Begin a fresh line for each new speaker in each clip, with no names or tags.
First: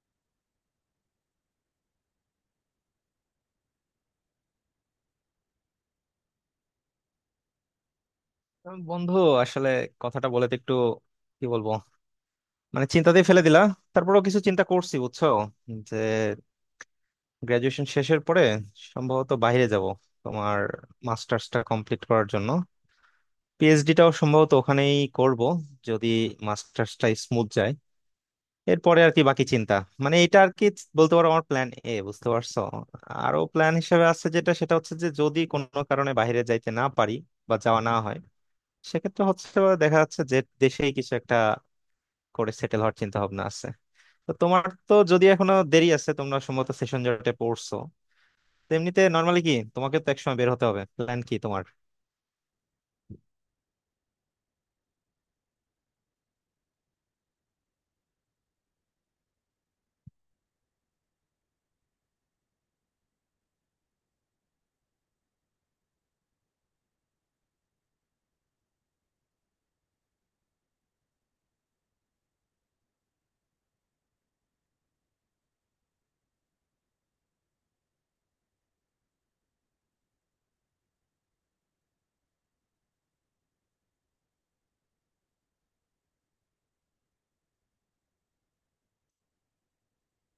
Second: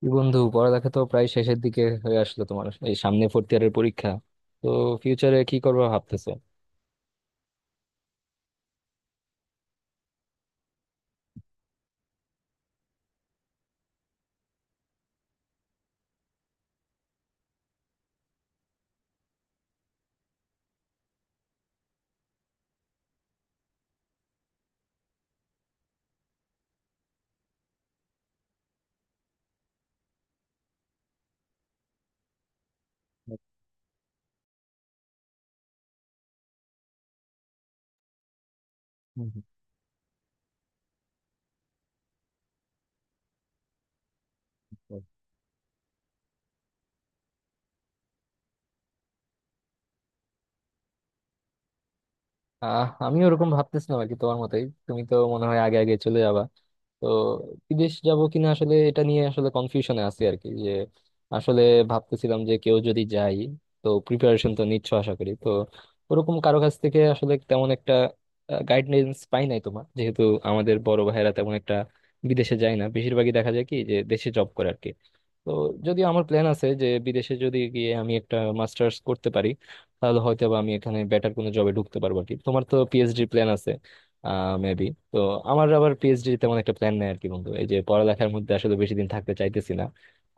কি বন্ধু, পড়ালেখা তো প্রায় শেষের দিকে হয়ে আসলো। তোমার এই সামনে ফোর্থ ইয়ারের পরীক্ষা, তো ফিউচারে কি করবা ভাবতেছো?
বন্ধু, আসলে কথাটা বলে তো একটু কি বলবো, মানে চিন্তাতেই ফেলে দিলা। তারপরেও কিছু চিন্তা করছি বুঝছো, যে গ্রাজুয়েশন শেষের পরে সম্ভবত বাইরে যাব তোমার মাস্টার্সটা কমপ্লিট করার জন্য। পিএইচডিটাও সম্ভবত ওখানেই করব যদি মাস্টার্সটা স্মুথ যায়। এরপরে আর কি বাকি চিন্তা, মানে এটা আর কি বলতে পারো আমার প্ল্যান এ, বুঝতে পারছো। আরো প্ল্যান হিসেবে আছে, যেটা সেটা হচ্ছে যে যদি কোনো কারণে বাইরে যাইতে না পারি বা যাওয়া না হয়, সেক্ষেত্রে
হুম।
হচ্ছে দেখা যাচ্ছে যে দেশেই কিছু একটা করে সেটেল হওয়ার চিন্তা ভাবনা আছে। তো তোমার তো
হুম।
যদি এখনো দেরি আছে, তোমরা সম্ভবত সেশন জটে পড়ছো। তো এমনিতে নর্মালি কি, তোমাকে তো একসময় বের হতে হবে, প্ল্যান কি তোমার?
আমি ওরকম ভাবতেছিলাম আর কি, তোমার মতোই। তুমি তো মনে হয় আগে আগে চলে যাবা। তো বিদেশ যাব কিনা, আসলে এটা নিয়ে আসলে কনফিউশনে আছি আর কি। যে আসলে ভাবতেছিলাম যে কেউ যদি যাই, তো প্রিপারেশন তো নিচ্ছ আশা করি। তো ওরকম কারো কাছ থেকে আসলে তেমন একটা গাইডলাইন্স পাই নাই তোমার। যেহেতু আমাদের বড় ভাইয়েরা তেমন একটা বিদেশে যায় না, বেশিরভাগই দেখা যায় কি, যে দেশে জব করে আর কি। তো যদি আমার প্ল্যান আছে যে বিদেশে যদি গিয়ে আমি একটা মাস্টার্স করতে পারি, তাহলে হয়তো বা আমি এখানে বেটার কোনো জবে ঢুকতে পারবো আর কি। তোমার তো পিএইচডি প্ল্যান আছে মেবি। তো আমার আবার পিএইচডি তেমন একটা প্ল্যান নেই আর কি বন্ধু। এই যে পড়ালেখার মধ্যে আসলে বেশি দিন থাকতে চাইতেছি না।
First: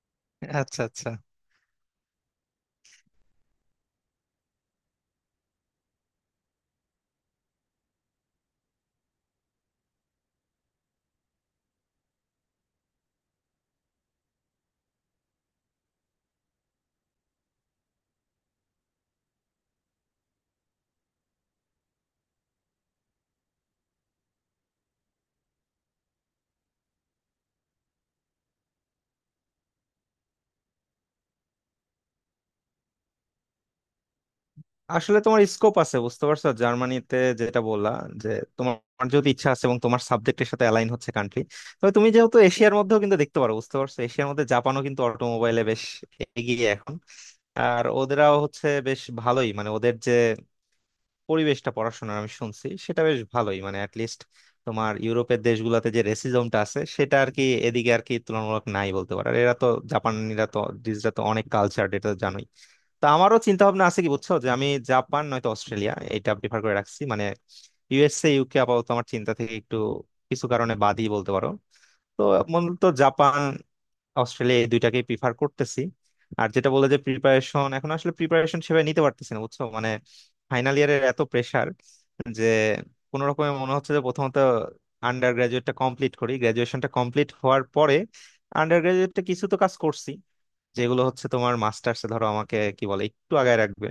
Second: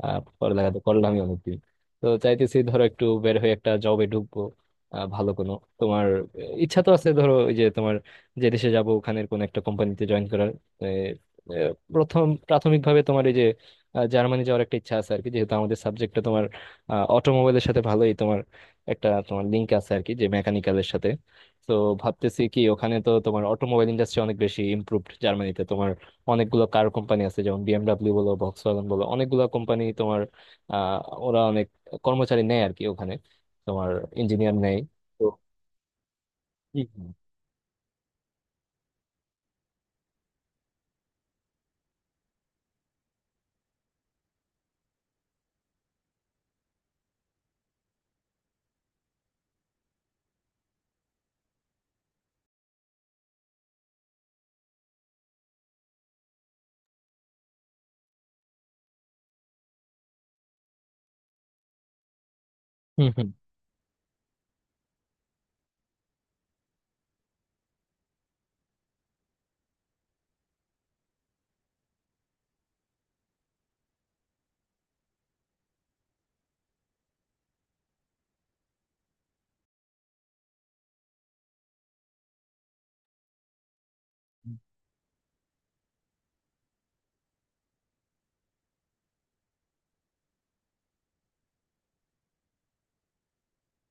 পড়ালেখা তো
আচ্ছা আচ্ছা।
করলামই অনেকদিন। তো চাইতেছি ধরো একটু বের হয়ে একটা জবে ঢুকবো। আহ, ভালো কোনো তোমার আহ, ইচ্ছা তো আছে ধরো, ওই যে তোমার যে দেশে যাবো ওখানের কোনো একটা কোম্পানিতে জয়েন করার। আহ, আহ, প্রথম প্রাথমিকভাবে তোমার এই যে জার্মানি যাওয়ার একটা ইচ্ছা আছে আর কি। যেহেতু আমাদের সাবজেক্টটা তোমার অটোমোবাইলের সাথে ভালোই তোমার একটা তোমার লিঙ্ক আছে আর কি, যে মেকানিক্যালের সাথে। তো ভাবতেছি কি, ওখানে তো তোমার অটোমোবাইল ইন্ডাস্ট্রি অনেক বেশি ইমপ্রুভড। জার্মানিতে তোমার অনেকগুলো কার কোম্পানি আছে, যেমন বিএমডাব্লিউ বলো, ভক্সওয়াগন বলো, অনেকগুলো কোম্পানি তোমার। আহ ওরা অনেক কর্মচারী নেয় আর কি ওখানে, তোমার ইঞ্জিনিয়ার নেয়।
আসলে
তো
তোমার স্কোপ আছে বুঝতে পারছো,
হুম।
জার্মানিতে যেটা বললা, যে তোমার যদি ইচ্ছা আছে এবং তোমার সাবজেক্টের সাথে অ্যালাইন হচ্ছে কান্ট্রি, তবে তুমি যেহেতু এশিয়ার মধ্যেও কিন্তু দেখতে পারো, বুঝতে পারছো, এশিয়ার মধ্যে জাপানও কিন্তু অটোমোবাইলে বেশ এগিয়ে এখন। আর ওদেরাও হচ্ছে বেশ ভালোই, মানে ওদের যে পরিবেশটা পড়াশোনার আমি শুনছি সেটা বেশ ভালোই, মানে অ্যাটলিস্ট তোমার ইউরোপের দেশগুলোতে যে রেসিজমটা আছে সেটা আর কি এদিকে আর কি তুলনামূলক নাই বলতে পারো। আর এরা তো, জাপানিরা তো ডিজরা তো অনেক কালচার, এটা তো জানোই। তো
হুম। হুম।
আমারও চিন্তা ভাবনা আছে কি বুঝছো, যে আমি জাপান নয়তো অস্ট্রেলিয়া এটা প্রিফার করে রাখছি। মানে ইউএসএ ইউকে আপাতত আমার চিন্তা থেকে একটু কিছু কারণে বাদই বলতে পারো। তো মূলত জাপান অস্ট্রেলিয়া এই দুইটাকে প্রিফার করতেছি। আর যেটা বলে যে প্রিপারেশন, এখন আসলে প্রিপারেশন সেভাবে নিতে পারতেছি না বুঝছো, মানে ফাইনাল ইয়ারের এত প্রেসার যে কোনো রকমে মনে হচ্ছে যে প্রথমত আন্ডার গ্রাজুয়েটটা কমপ্লিট করি। গ্রাজুয়েশনটা কমপ্লিট হওয়ার পরে, আন্ডার গ্রাজুয়েটটা কিছু তো কাজ করছি যেগুলো হচ্ছে তোমার মাস্টার্সে ধরো আমাকে কি বলে একটু আগায় রাখবে।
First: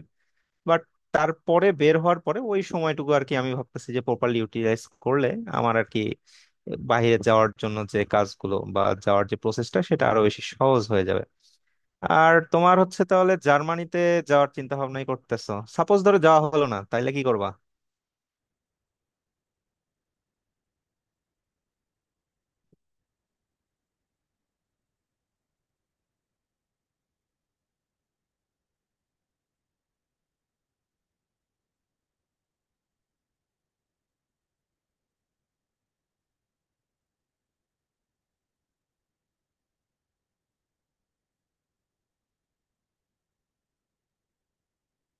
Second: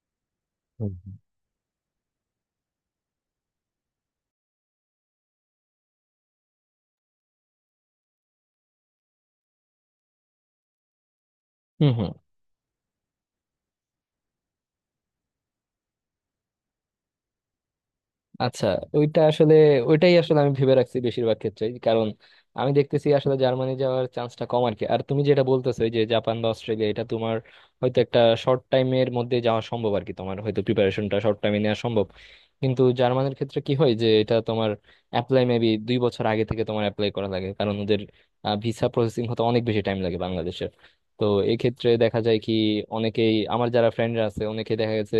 বাট
হুম। হুম।
তারপরে বের হওয়ার পরে ওই সময়টুকু আর কি আমি ভাবতেছি যে প্রপারলি ইউটিলাইজ করলে আমার আর কি বাইরে যাওয়ার জন্য যে কাজগুলো বা যাওয়ার যে প্রসেসটা সেটা আরো বেশি সহজ হয়ে যাবে।
হুম। হুম।
আর তোমার হচ্ছে তাহলে জার্মানিতে যাওয়ার চিন্তা ভাবনাই করতেছো। সাপোজ ধরো যাওয়া হলো না, তাইলে কি করবা?
আচ্ছা, ওইটা আসলে, ওইটাই আসলে আমি ভেবে রাখছি বেশিরভাগ ক্ষেত্রেই। কারণ আমি দেখতেছি আসলে জার্মানি যাওয়ার চান্সটা কম আর কি। আর তুমি যেটা বলতেছো, এই যে জাপান বা অস্ট্রেলিয়া, এটা তোমার হয়তো একটা শর্ট টাইমের মধ্যে যাওয়া সম্ভব আর কি। তোমার হয়তো প্রিপারেশনটা শর্ট টাইমে নেওয়া সম্ভব। কিন্তু জার্মানির ক্ষেত্রে কি হয়, যে এটা তোমার অ্যাপ্লাই মেবি 2 বছর আগে থেকে তোমার অ্যাপ্লাই করা লাগে, কারণ ওদের ভিসা প্রসেসিং হতে অনেক বেশি টাইম লাগে বাংলাদেশের। তো এই ক্ষেত্রে দেখা যায় কি, অনেকেই আমার যারা ফ্রেন্ডরা আছে, অনেকে দেখা গেছে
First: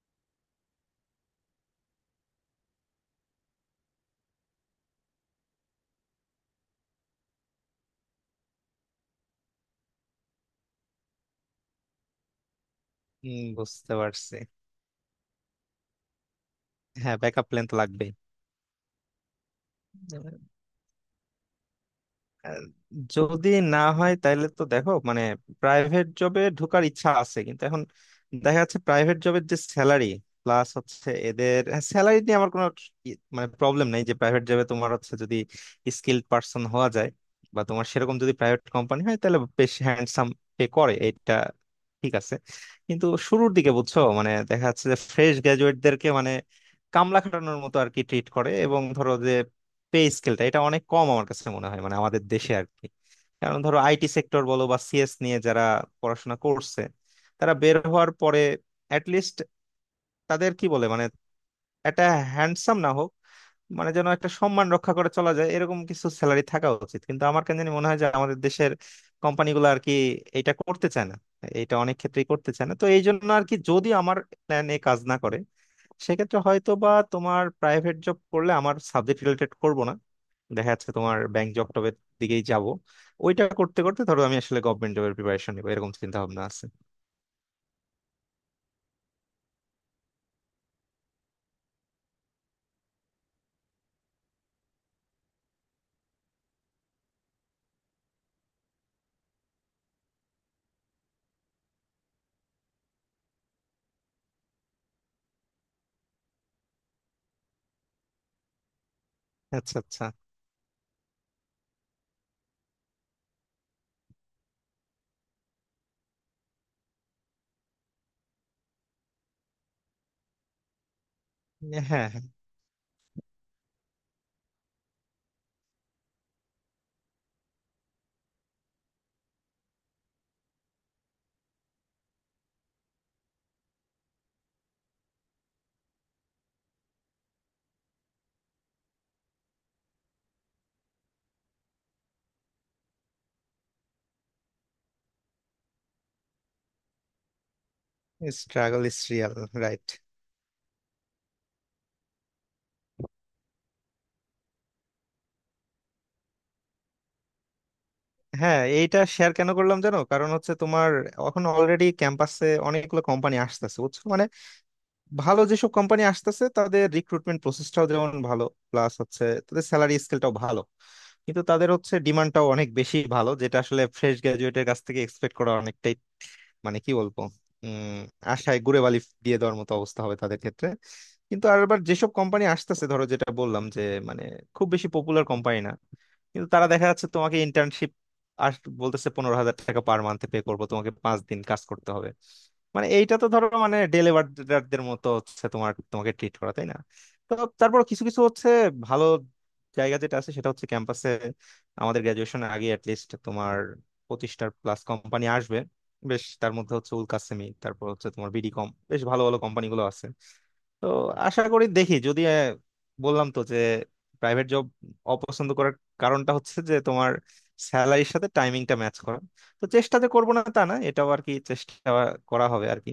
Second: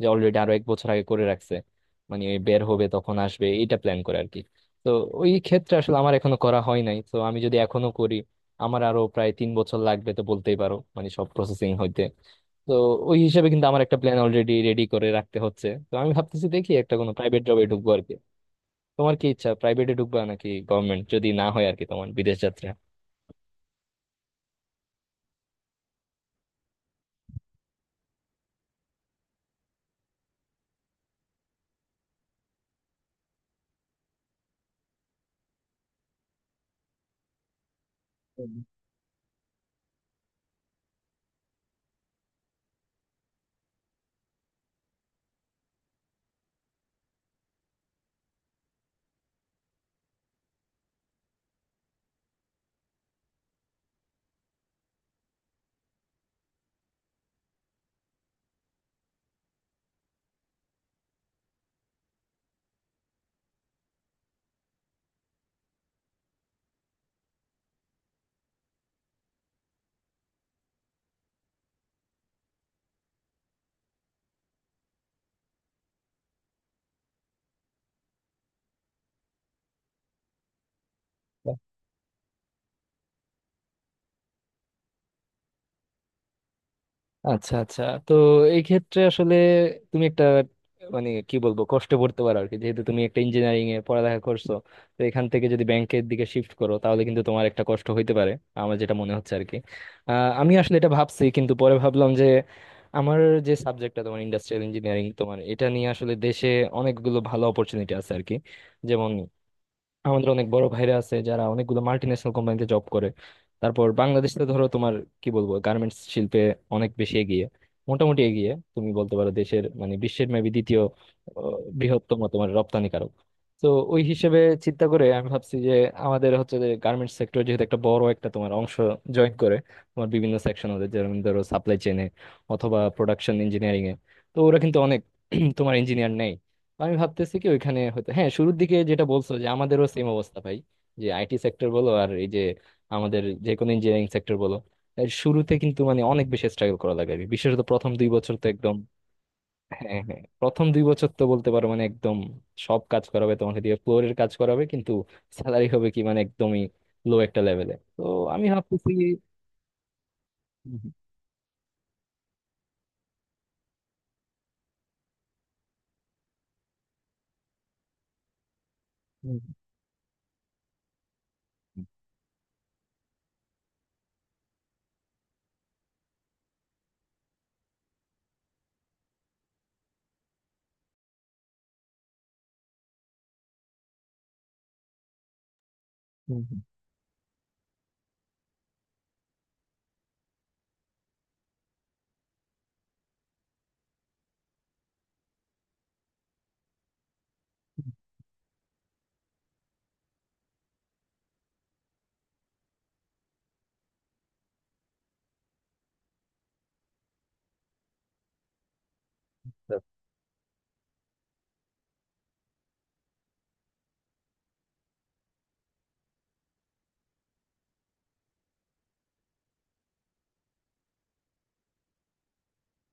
যে অলরেডি আরো এক বছর আগে করে রাখছে। মানে বের হবে তখন আসবে, এটা প্ল্যান করে আর কি। তো ওই ক্ষেত্রে আসলে আমার এখনো করা হয় নাই। তো আমি যদি এখনো করি, আমার আরো প্রায় 3 বছর লাগবে তো বলতেই পারো, মানে সব প্রসেসিং হইতে। তো ওই
হম,
হিসেবে কিন্তু আমার
বুঝতে
একটা প্ল্যান
পারছি।
অলরেডি রেডি করে রাখতে হচ্ছে। তো আমি ভাবতেছি দেখি একটা কোনো
হ্যাঁ,
প্রাইভেট
ব্যাকআপ
জবে
প্ল্যান তো
ঢুকবো আর
লাগবেই।
কি। তোমার কি ইচ্ছা, প্রাইভেটে ঢুকবা নাকি গভর্নমেন্ট, যদি না হয় আর কি তোমার বিদেশ
আহ,
যাত্রা?
যদি না হয় তাহলে তো দেখো মানে প্রাইভেট জবে ঢোকার ইচ্ছা আছে, কিন্তু এখন দেখা যাচ্ছে প্রাইভেট জবের যে স্যালারি, প্লাস হচ্ছে এদের স্যালারি নিয়ে আমার কোনো মানে প্রবলেম নাই, যে প্রাইভেট জবে তোমার হচ্ছে যদি স্কিল্ড পার্সন হওয়া যায় বা তোমার সেরকম যদি প্রাইভেট কোম্পানি হয় তাহলে বেশ হ্যান্ডসাম পে করে, এটা ঠিক আছে। কিন্তু শুরুর দিকে বুঝছো মানে দেখা যাচ্ছে যে ফ্রেশ গ্রাজুয়েটদেরকে মানে কামলা খাটানোর মতো আর কি ট্রিট করে, এবং ধরো যে পে স্কেলটা এটা অনেক কম আমার কাছে মনে হয়, মানে আমাদের দেশে আর কি। কারণ ধরো আইটি সেক্টর বলো বা সিএস নিয়ে যারা পড়াশোনা করছে, তারা বের হওয়ার পরে অ্যাটলিস্ট তাদের কি বলে মানে একটা হ্যান্ডসাম না হোক, মানে যেন একটা সম্মান রক্ষা করে চলা যায় এরকম কিছু স্যালারি থাকা উচিত। কিন্তু আমার কেন জানি মনে হয় যে আমাদের দেশের কোম্পানিগুলো আর কি এটা করতে চায় না, এটা অনেক ক্ষেত্রেই করতে চায় না। তো এই জন্য আর কি যদি আমার প্ল্যান এ কাজ না করে, সেক্ষেত্রে হয়তো বা তোমার প্রাইভেট জব করলে আমার সাবজেক্ট রিলেটেড করব না, দেখা যাচ্ছে তোমার ব্যাংক জব টবের দিকেই যাব। ওইটা করতে করতে ধরো আমি আসলে গভর্নমেন্ট জবের প্রিপারেশন নিবো, এরকম চিন্তা ভাবনা আছে।
আচ্ছা আচ্ছা। তো এই ক্ষেত্রে আসলে তুমি একটা মানে কি বলবো, কষ্ট করতে পারো আর কি। যেহেতু তুমি একটা ইঞ্জিনিয়ারিং এ পড়ালেখা করছো, তো এখান থেকে যদি ব্যাংকের দিকে শিফট করো, তাহলে কিন্তু তোমার একটা কষ্ট হইতে পারে আমার যেটা মনে হচ্ছে আর কি। আহ, আমি আসলে এটা ভাবছি, কিন্তু পরে ভাবলাম যে আমার যে সাবজেক্টটা তোমার ইন্ডাস্ট্রিয়াল ইঞ্জিনিয়ারিং, তোমার এটা নিয়ে আসলে দেশে অনেকগুলো ভালো অপরচুনিটি আছে আর কি। যেমন
আচ্ছা আচ্ছা।
আমাদের অনেক বড় ভাইরা আছে যারা অনেকগুলো মাল্টি ন্যাশনাল কোম্পানিতে জব করে। তারপর বাংলাদেশ তো ধরো তোমার কি বলবো, গার্মেন্টস শিল্পে অনেক বেশি এগিয়ে, মোটামুটি এগিয়ে। তুমি বলতে পারো দেশের মানে বিশ্বের মেবি দ্বিতীয়
হ্যাঁ, হ্যাঁ,
বৃহত্তম তোমার রপ্তানিকারক। তো ওই হিসেবে চিন্তা করে আমি ভাবছি যে আমাদের হচ্ছে যে গার্মেন্টস সেক্টর, যেহেতু একটা বড় একটা তোমার অংশ, জয়েন করে তোমার বিভিন্ন সেকশন ওদের, যেমন ধরো সাপ্লাই চেনে অথবা প্রোডাকশন ইঞ্জিনিয়ারিং এ। তো ওরা কিন্তু অনেক তোমার ইঞ্জিনিয়ার নেই। আমি ভাবতেছি কি ওইখানে হয়তো, হ্যাঁ, শুরুর দিকে যেটা বলছো যে আমাদেরও সেম অবস্থা ভাই। যে আইটি সেক্টর বলো, আর এই যে আমাদের যে কোনো ইঞ্জিনিয়ারিং সেক্টর বলো, এর শুরুতে কিন্তু মানে অনেক বেশি স্ট্রাগল করা লাগে, বিশেষত প্রথম 2 বছর তো একদম।
Struggle is real, right.
হ্যাঁ, হ্যাঁ, প্রথম 2 বছর তো বলতে পারো মানে একদম সব কাজ করাবে তোমাকে দিয়ে, ফ্লোরের কাজ করাবে, কিন্তু স্যালারি হবে কি মানে একদমই লো একটা লেভেলে। তো আমি
হ্যাঁ,
ভাবতেছি।
এইটা শেয়ার কেন করলাম জানো, কারণ হচ্ছে
হুম,
তোমার এখন অলরেডি ক্যাম্পাসে অনেকগুলো কোম্পানি আসতেছে বুঝছো। মানে ভালো যেসব কোম্পানি আসতেছে, তাদের রিক্রুটমেন্ট প্রসেসটাও যেমন ভালো, প্লাস হচ্ছে
হুম,
তাদের স্যালারি স্কেলটাও ভালো, কিন্তু তাদের
হুম,
হচ্ছে ডিমান্ডটাও অনেক বেশি, ভালো যেটা আসলে ফ্রেশ গ্রাজুয়েটের কাছ থেকে এক্সপেক্ট করা অনেকটাই মানে কি বলবো, উম আশায় গুড়ে বালি দিয়ে দেওয়ার মতো অবস্থা হবে তাদের ক্ষেত্রে। কিন্তু আর আবার যেসব কোম্পানি আসতেছে ধরো, যেটা বললাম যে মানে খুব বেশি পপুলার কোম্পানি না,
হুম,
কিন্তু
হুম।
তারা দেখা যাচ্ছে তোমাকে ইন্টার্নশিপ আস বলতেছে 15,000 টাকা পার মান্থে পে করবো, তোমাকে 5 দিন কাজ করতে হবে। মানে এইটা তো ধরো মানে ডেলিভারদের মতো হচ্ছে তোমার, তোমাকে ট্রিট করা, তাই না? তো তারপর কিছু কিছু হচ্ছে ভালো জায়গা যেটা আছে সেটা হচ্ছে ক্যাম্পাসে আমাদের গ্রাজুয়েশনের আগে অ্যাটলিস্ট তোমার 25টার প্লাস কোম্পানি আসবে। বেশ, তার মধ্যে হচ্ছে উল কাসেমি, তারপর হচ্ছে তোমার বিডি কম, বেশ ভালো ভালো কোম্পানিগুলো আছে। তো আশা করি দেখি যদি। বললাম তো যে প্রাইভেট জব অপছন্দ করার কারণটা হচ্ছে যে তোমার স্যালারির সাথে টাইমিংটা ম্যাচ করা। তো চেষ্টা যে করবো না তা না, এটাও আর কি চেষ্টা করা হবে আর কি।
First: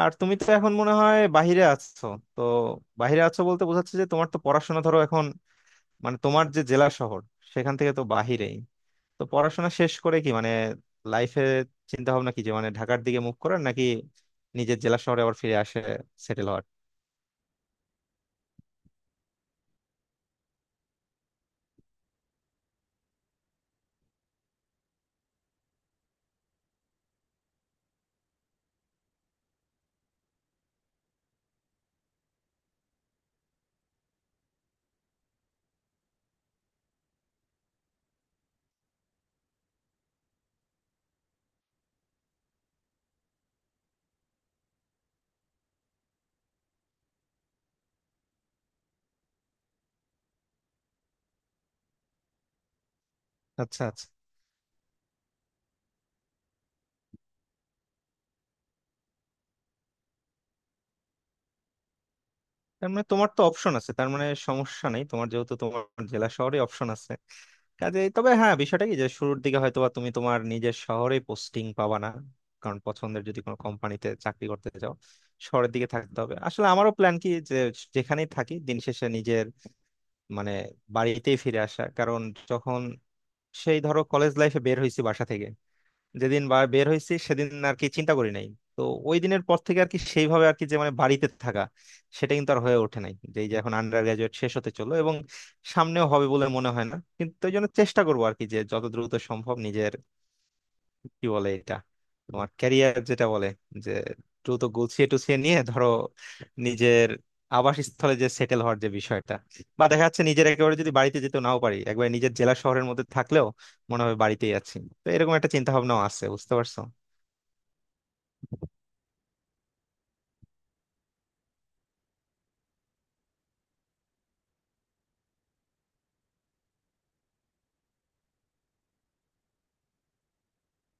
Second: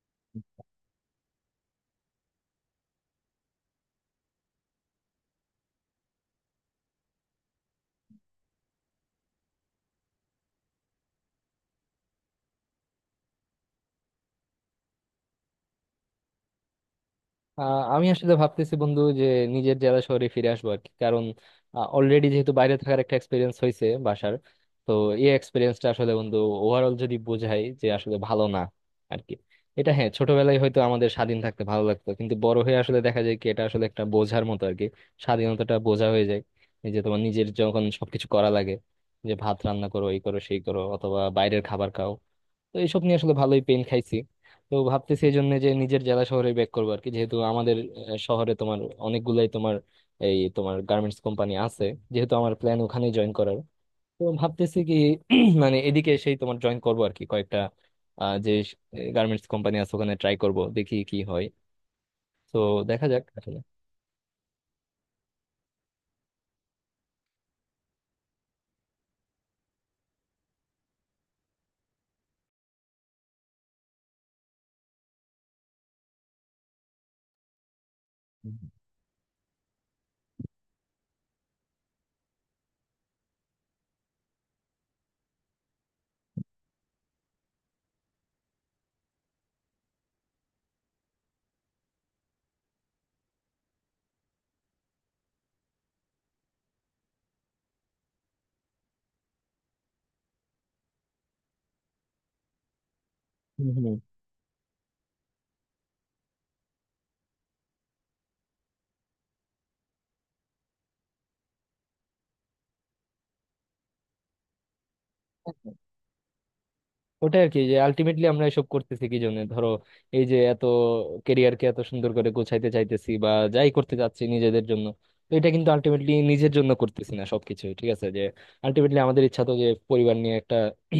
আর তুমি তো এখন মনে হয় বাইরে আছো। তো বাইরে আছো বলতে বোঝাচ্ছে যে তোমার তো পড়াশোনা ধরো এখন মানে তোমার যে জেলা শহর, সেখান থেকে তো বাহিরেই। তো পড়াশোনা শেষ করে কি মানে লাইফে চিন্তা ভাবনা কি, যে মানে ঢাকার দিকে মুভ করার নাকি নিজের জেলা শহরে আবার ফিরে আসে সেটেল হওয়ার?
আমি আসলে ভাবতেছি বন্ধু যে নিজের জেলা শহরে ফিরে আসবো আর কি। কারণ অলরেডি যেহেতু বাইরে থাকার একটা এক্সপিরিয়েন্স হয়েছে বাসার, তো এই এক্সপিরিয়েন্সটা আসলে বন্ধু ওভারঅল যদি বোঝাই, যে আসলে ভালো না আর কি। এটা হ্যাঁ, ছোটবেলায় হয়তো আমাদের স্বাধীন থাকতে ভালো লাগতো, কিন্তু বড় হয়ে আসলে দেখা যায় কি, এটা আসলে একটা বোঝার মতো আর কি। স্বাধীনতাটা বোঝা হয়ে যায়। এই যে তোমার নিজের যখন সবকিছু করা লাগে, যে ভাত রান্না করো, এই করো, সেই করো, অথবা বাইরের খাবার খাও, তো এইসব নিয়ে আসলে ভালোই পেন খাইছি। তো ভাবতেছি এই জন্য যে নিজের জেলা শহরে ব্যাক করবো আর কি। যেহেতু আমাদের শহরে তোমার অনেকগুলাই তোমার এই তোমার গার্মেন্টস কোম্পানি আছে, যেহেতু আমার প্ল্যান ওখানে জয়েন করার।
আচ্ছা আচ্ছা,
তো ভাবতেছি কি মানে এদিকে সেই তোমার জয়েন করবো আর কি কয়েকটা যে গার্মেন্টস কোম্পানি আছে, ওখানে ট্রাই করব, দেখি কি হয়। তো
তার মানে
দেখা যাক
তোমার তো
আসলে।
অপশন আছে, তার মানে সমস্যা নেই তোমার, যেহেতু তোমার জেলা শহরে অপশন আছে কাজে। তবে হ্যাঁ, বিষয়টা কি যে শুরুর দিকে হয়তো বা তুমি তোমার নিজের শহরে পোস্টিং পাবা না, কারণ পছন্দের যদি কোনো কোম্পানিতে চাকরি করতে চাও, শহরের দিকে থাকতে হবে। আসলে আমারও প্ল্যান কি যে যেখানেই থাকি দিন শেষে নিজের মানে বাড়িতেই ফিরে আসা, কারণ যখন সেই ধরো কলেজ লাইফে বের হয়েছি বাসা থেকে, যেদিন বা বের হয়েছি সেদিন আর কি চিন্তা করি নাই। তো ওই দিনের পর থেকে আর কি সেইভাবে আর কি যে মানে বাড়িতে থাকা সেটা কিন্তু আর হয়ে ওঠে নাই, যে এই যে এখন আন্ডার গ্রাজুয়েট শেষ হতে চলো এবং সামনেও হবে বলে মনে হয় না। কিন্তু ওই জন্য চেষ্টা করবো আর কি যে যত দ্রুত সম্ভব নিজের কি বলে এটা, তোমার ক্যারিয়ার যেটা বলে,
হুম,
যে
হুম।
দ্রুত গুছিয়ে টুছিয়ে নিয়ে ধরো নিজের আবাসস্থলে যে সেটেল হওয়ার যে বিষয়টা, বা দেখা যাচ্ছে নিজের একেবারে যদি বাড়িতে যেতে নাও পারি, একবারে নিজের জেলা শহরের মধ্যে থাকলেও মনে হবে বাড়িতেই আছি। তো এরকম একটা চিন্তা ভাবনাও আছে, বুঝতে পারছো।
ওটাই আর কি যে আলটিমেটলি আমরা এসব করতেছি কি জন্য ধরো। এই যে এত কেরিয়ারকে এত সুন্দর করে গোছাইতে চাইতেছি বা যাই করতে চাচ্ছি নিজেদের জন্য, তো এটা কিন্তু আলটিমেটলি নিজের জন্য করতেছি না সবকিছু ঠিক আছে যে। আলটিমেটলি আমাদের ইচ্ছা তো যে পরিবার নিয়ে একটা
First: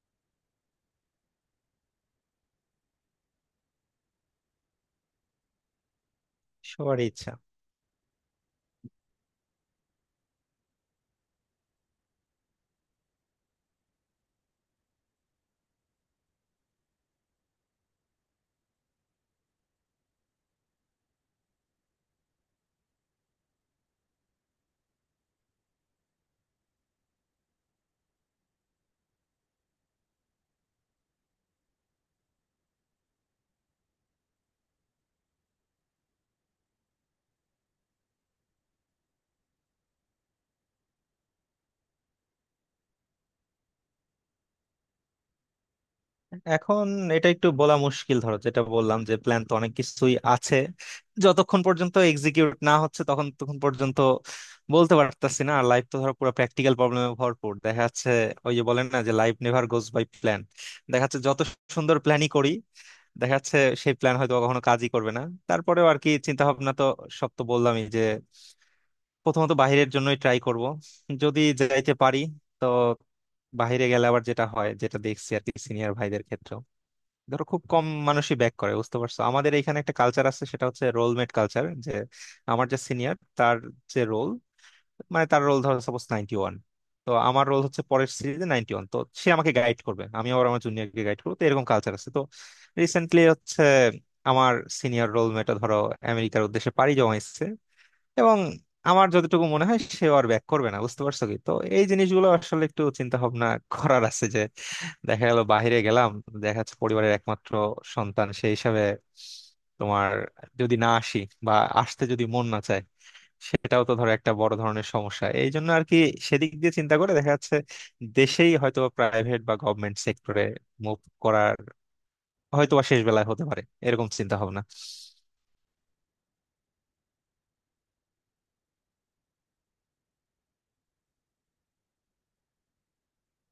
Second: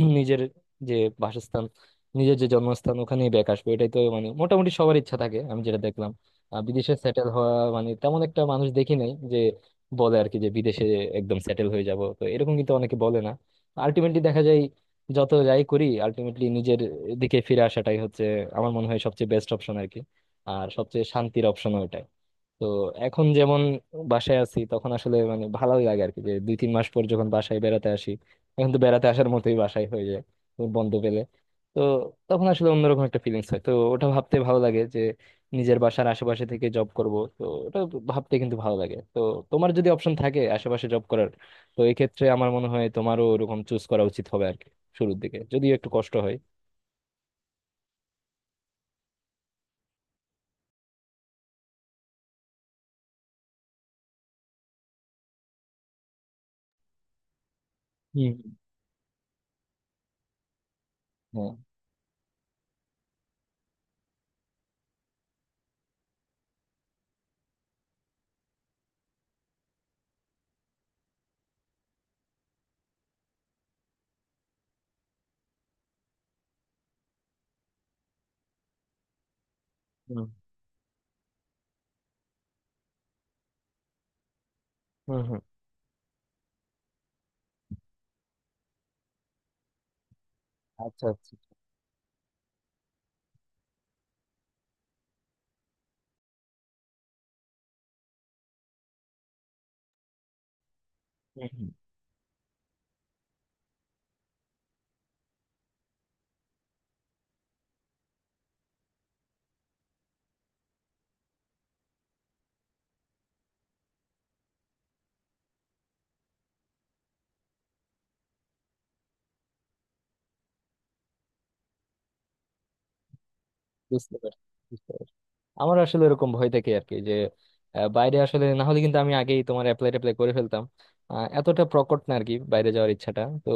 নিজের যে বাসস্থান, নিজের যে জন্মস্থান, ওখানেই ব্যাক আসবো। এটাই তো মানে মোটামুটি সবার ইচ্ছা থাকে আমি যেটা দেখলাম। বিদেশে
সবারই
সেটেল
ইচ্ছা।
হওয়া মানে তেমন একটা মানুষ দেখি নাই যে বলে আর কি, যে বিদেশে একদম সেটেল হয়ে যাব, তো এরকম কিন্তু অনেকে বলে না। আলটিমেটলি দেখা যায় যত যাই করি, আলটিমেটলি নিজের দিকে ফিরে আসাটাই হচ্ছে আমার মনে হয় সবচেয়ে বেস্ট অপশন আর কি। আর সবচেয়ে শান্তির অপশন ওইটাই। তো এখন যেমন বাসায় আছি তখন আসলে মানে ভালোই লাগে আর কি, যে দুই তিন মাস পর যখন বাসায় বেড়াতে আসি, এখন তো বেড়াতে আসার মতোই বাসায় হয়ে যায়, তো বন্ধ পেলে। তো তখন আসলে অন্যরকম একটা ফিলিংস হয়। তো ওটা ভাবতে ভালো লাগে যে নিজের বাসার আশেপাশে থেকে জব করব, তো ওটা ভাবতে কিন্তু ভালো লাগে। তো তোমার যদি অপশন থাকে আশেপাশে জব করার, তো এই ক্ষেত্রে আমার মনে হয় তোমারও ওরকম চুজ করা উচিত হবে আর কি, শুরুর দিকে যদিও একটু কষ্ট হয়।
এখন এটা একটু বলা মুশকিল ধরো, যেটা বললাম যে প্ল্যান তো অনেক কিছুই আছে, যতক্ষণ পর্যন্ত এক্সিকিউট না হচ্ছে তখন তখন পর্যন্ত বলতে পারতাছি না। আর লাইফ তো ধরো পুরো প্র্যাকটিক্যাল প্রবলেমে ভরপুর দেখা যাচ্ছে।
হুম।
ওই যে বলেন না যে life never goes by plan. দেখা যাচ্ছে যত
হুম। হ্যাঁ।
সুন্দর প্ল্যানই করি দেখা যাচ্ছে সেই প্ল্যান হয়তো কখনো কাজই করবে না। তারপরেও আর কি চিন্তা ভাবনা তো সব তো বললামই, যে প্রথমত বাইরের জন্যই ট্রাই করব যদি যাইতে পারি। তো বাইরে গেলে আবার যেটা হয় যেটা দেখছি আর কি সিনিয়র ভাইদের ক্ষেত্রে, ধরো খুব কম মানুষই ব্যাক করে, বুঝতে পারছো। আমাদের এখানে একটা
হুম।
কালচার আছে সেটা হচ্ছে রোলমেট কালচার, যে আমার যে সিনিয়র তার যে রোল,
হুম।
মানে
হুম।
তার রোল ধরো সাপোজ 91, তো আমার রোল হচ্ছে পরের সিরিজে 91, তো সে আমাকে গাইড করবে আমি আবার আমার
আচ্ছা
জুনিয়রকে গাইড
আচ্ছা।
করবো, তো এরকম কালচার আছে। তো রিসেন্টলি হচ্ছে আমার সিনিয়র রোলমেটও ধরো আমেরিকার উদ্দেশ্যে পাড়ি জমাইছে, এবং আমার যতটুকু মনে হয় সে আর ব্যাক করবে না, বুঝতে পারছো কি?
হুম।
তো
হুম।
এই জিনিসগুলো আসলে একটু চিন্তা ভাবনা করার আছে, যে দেখা গেল বাইরে গেলাম, দেখা যাচ্ছে পরিবারের একমাত্র সন্তান সেই হিসাবে তোমার, যদি না আসি বা আসতে যদি মন না চায়, সেটাও তো ধরো একটা বড় ধরনের সমস্যা। এই জন্য আর কি সেদিক দিয়ে চিন্তা করে দেখা যাচ্ছে দেশেই হয়তো প্রাইভেট বা গভর্নমেন্ট সেক্টরে মুভ করার হয়তো বা শেষ বেলায় হতে পারে, এরকম
বুঝতে
চিন্তা
পারছি।
ভাবনা।
বুঝতে পারছি। আমার আসলে এরকম ভয় থেকে আর কি, যে বাইরে আসলে না হলে কিন্তু আমি আগেই তোমার অ্যাপ্লাই ট্যাপ্লাই করে ফেলতাম। এতটা প্রকট না আর কি বাইরে যাওয়ার ইচ্ছাটা। তো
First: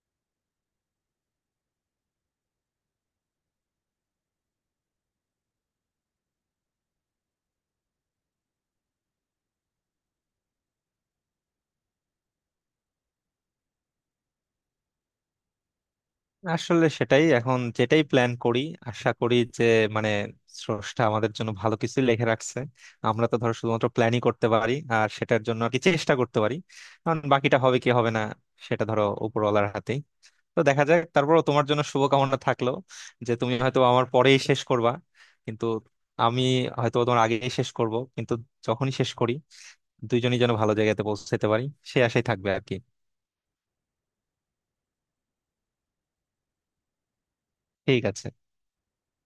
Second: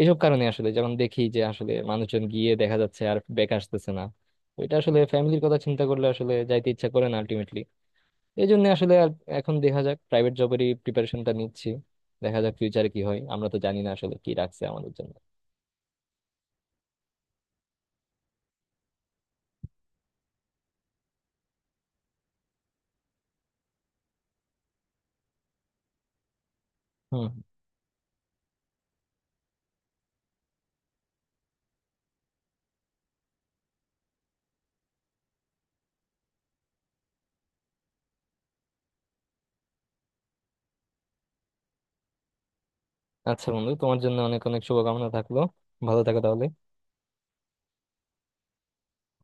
এইসব কারণে আসলে, যেমন দেখি যে আসলে মানুষজন গিয়ে দেখা যাচ্ছে আর ব্যাক আসতেছে না, তো এটা আসলে ফ্যামিলির কথা চিন্তা করলে আসলে যাইতে ইচ্ছা করে না আলটিমেটলি। এই জন্য আসলে আর এখন দেখা যাক, প্রাইভেট জবেরই প্রিপারেশনটা নিচ্ছি। দেখা যাক ফিউচারে কি হয়, আমরা তো জানি না আসলে কি রাখছে আমাদের জন্য।
আসলে সেটাই, এখন যেটাই প্ল্যান করি আশা করি যে মানে স্রষ্টা আমাদের জন্য ভালো কিছু লিখে রাখছে। আমরা তো ধরো শুধুমাত্র প্ল্যানই করতে পারি আর সেটার জন্য আর কি চেষ্টা করতে পারি, কারণ
হুম।
বাকিটা হবে কি হবে না সেটা ধরো উপরওয়ালার হাতেই। তো দেখা যাক, তারপরও তোমার জন্য শুভকামনা থাকলো, যে তুমি হয়তো আমার পরেই শেষ করবা কিন্তু আমি হয়তো তোমার আগেই শেষ করব, কিন্তু যখনই শেষ করি দুইজনই যেন ভালো জায়গাতে পৌঁছাতে পারি সে আশাই থাকবে আর কি।
আচ্ছা বন্ধু, তোমার জন্য অনেক অনেক শুভকামনা থাকলো। ভালো থাকো তাহলে।
ঠিক আছে।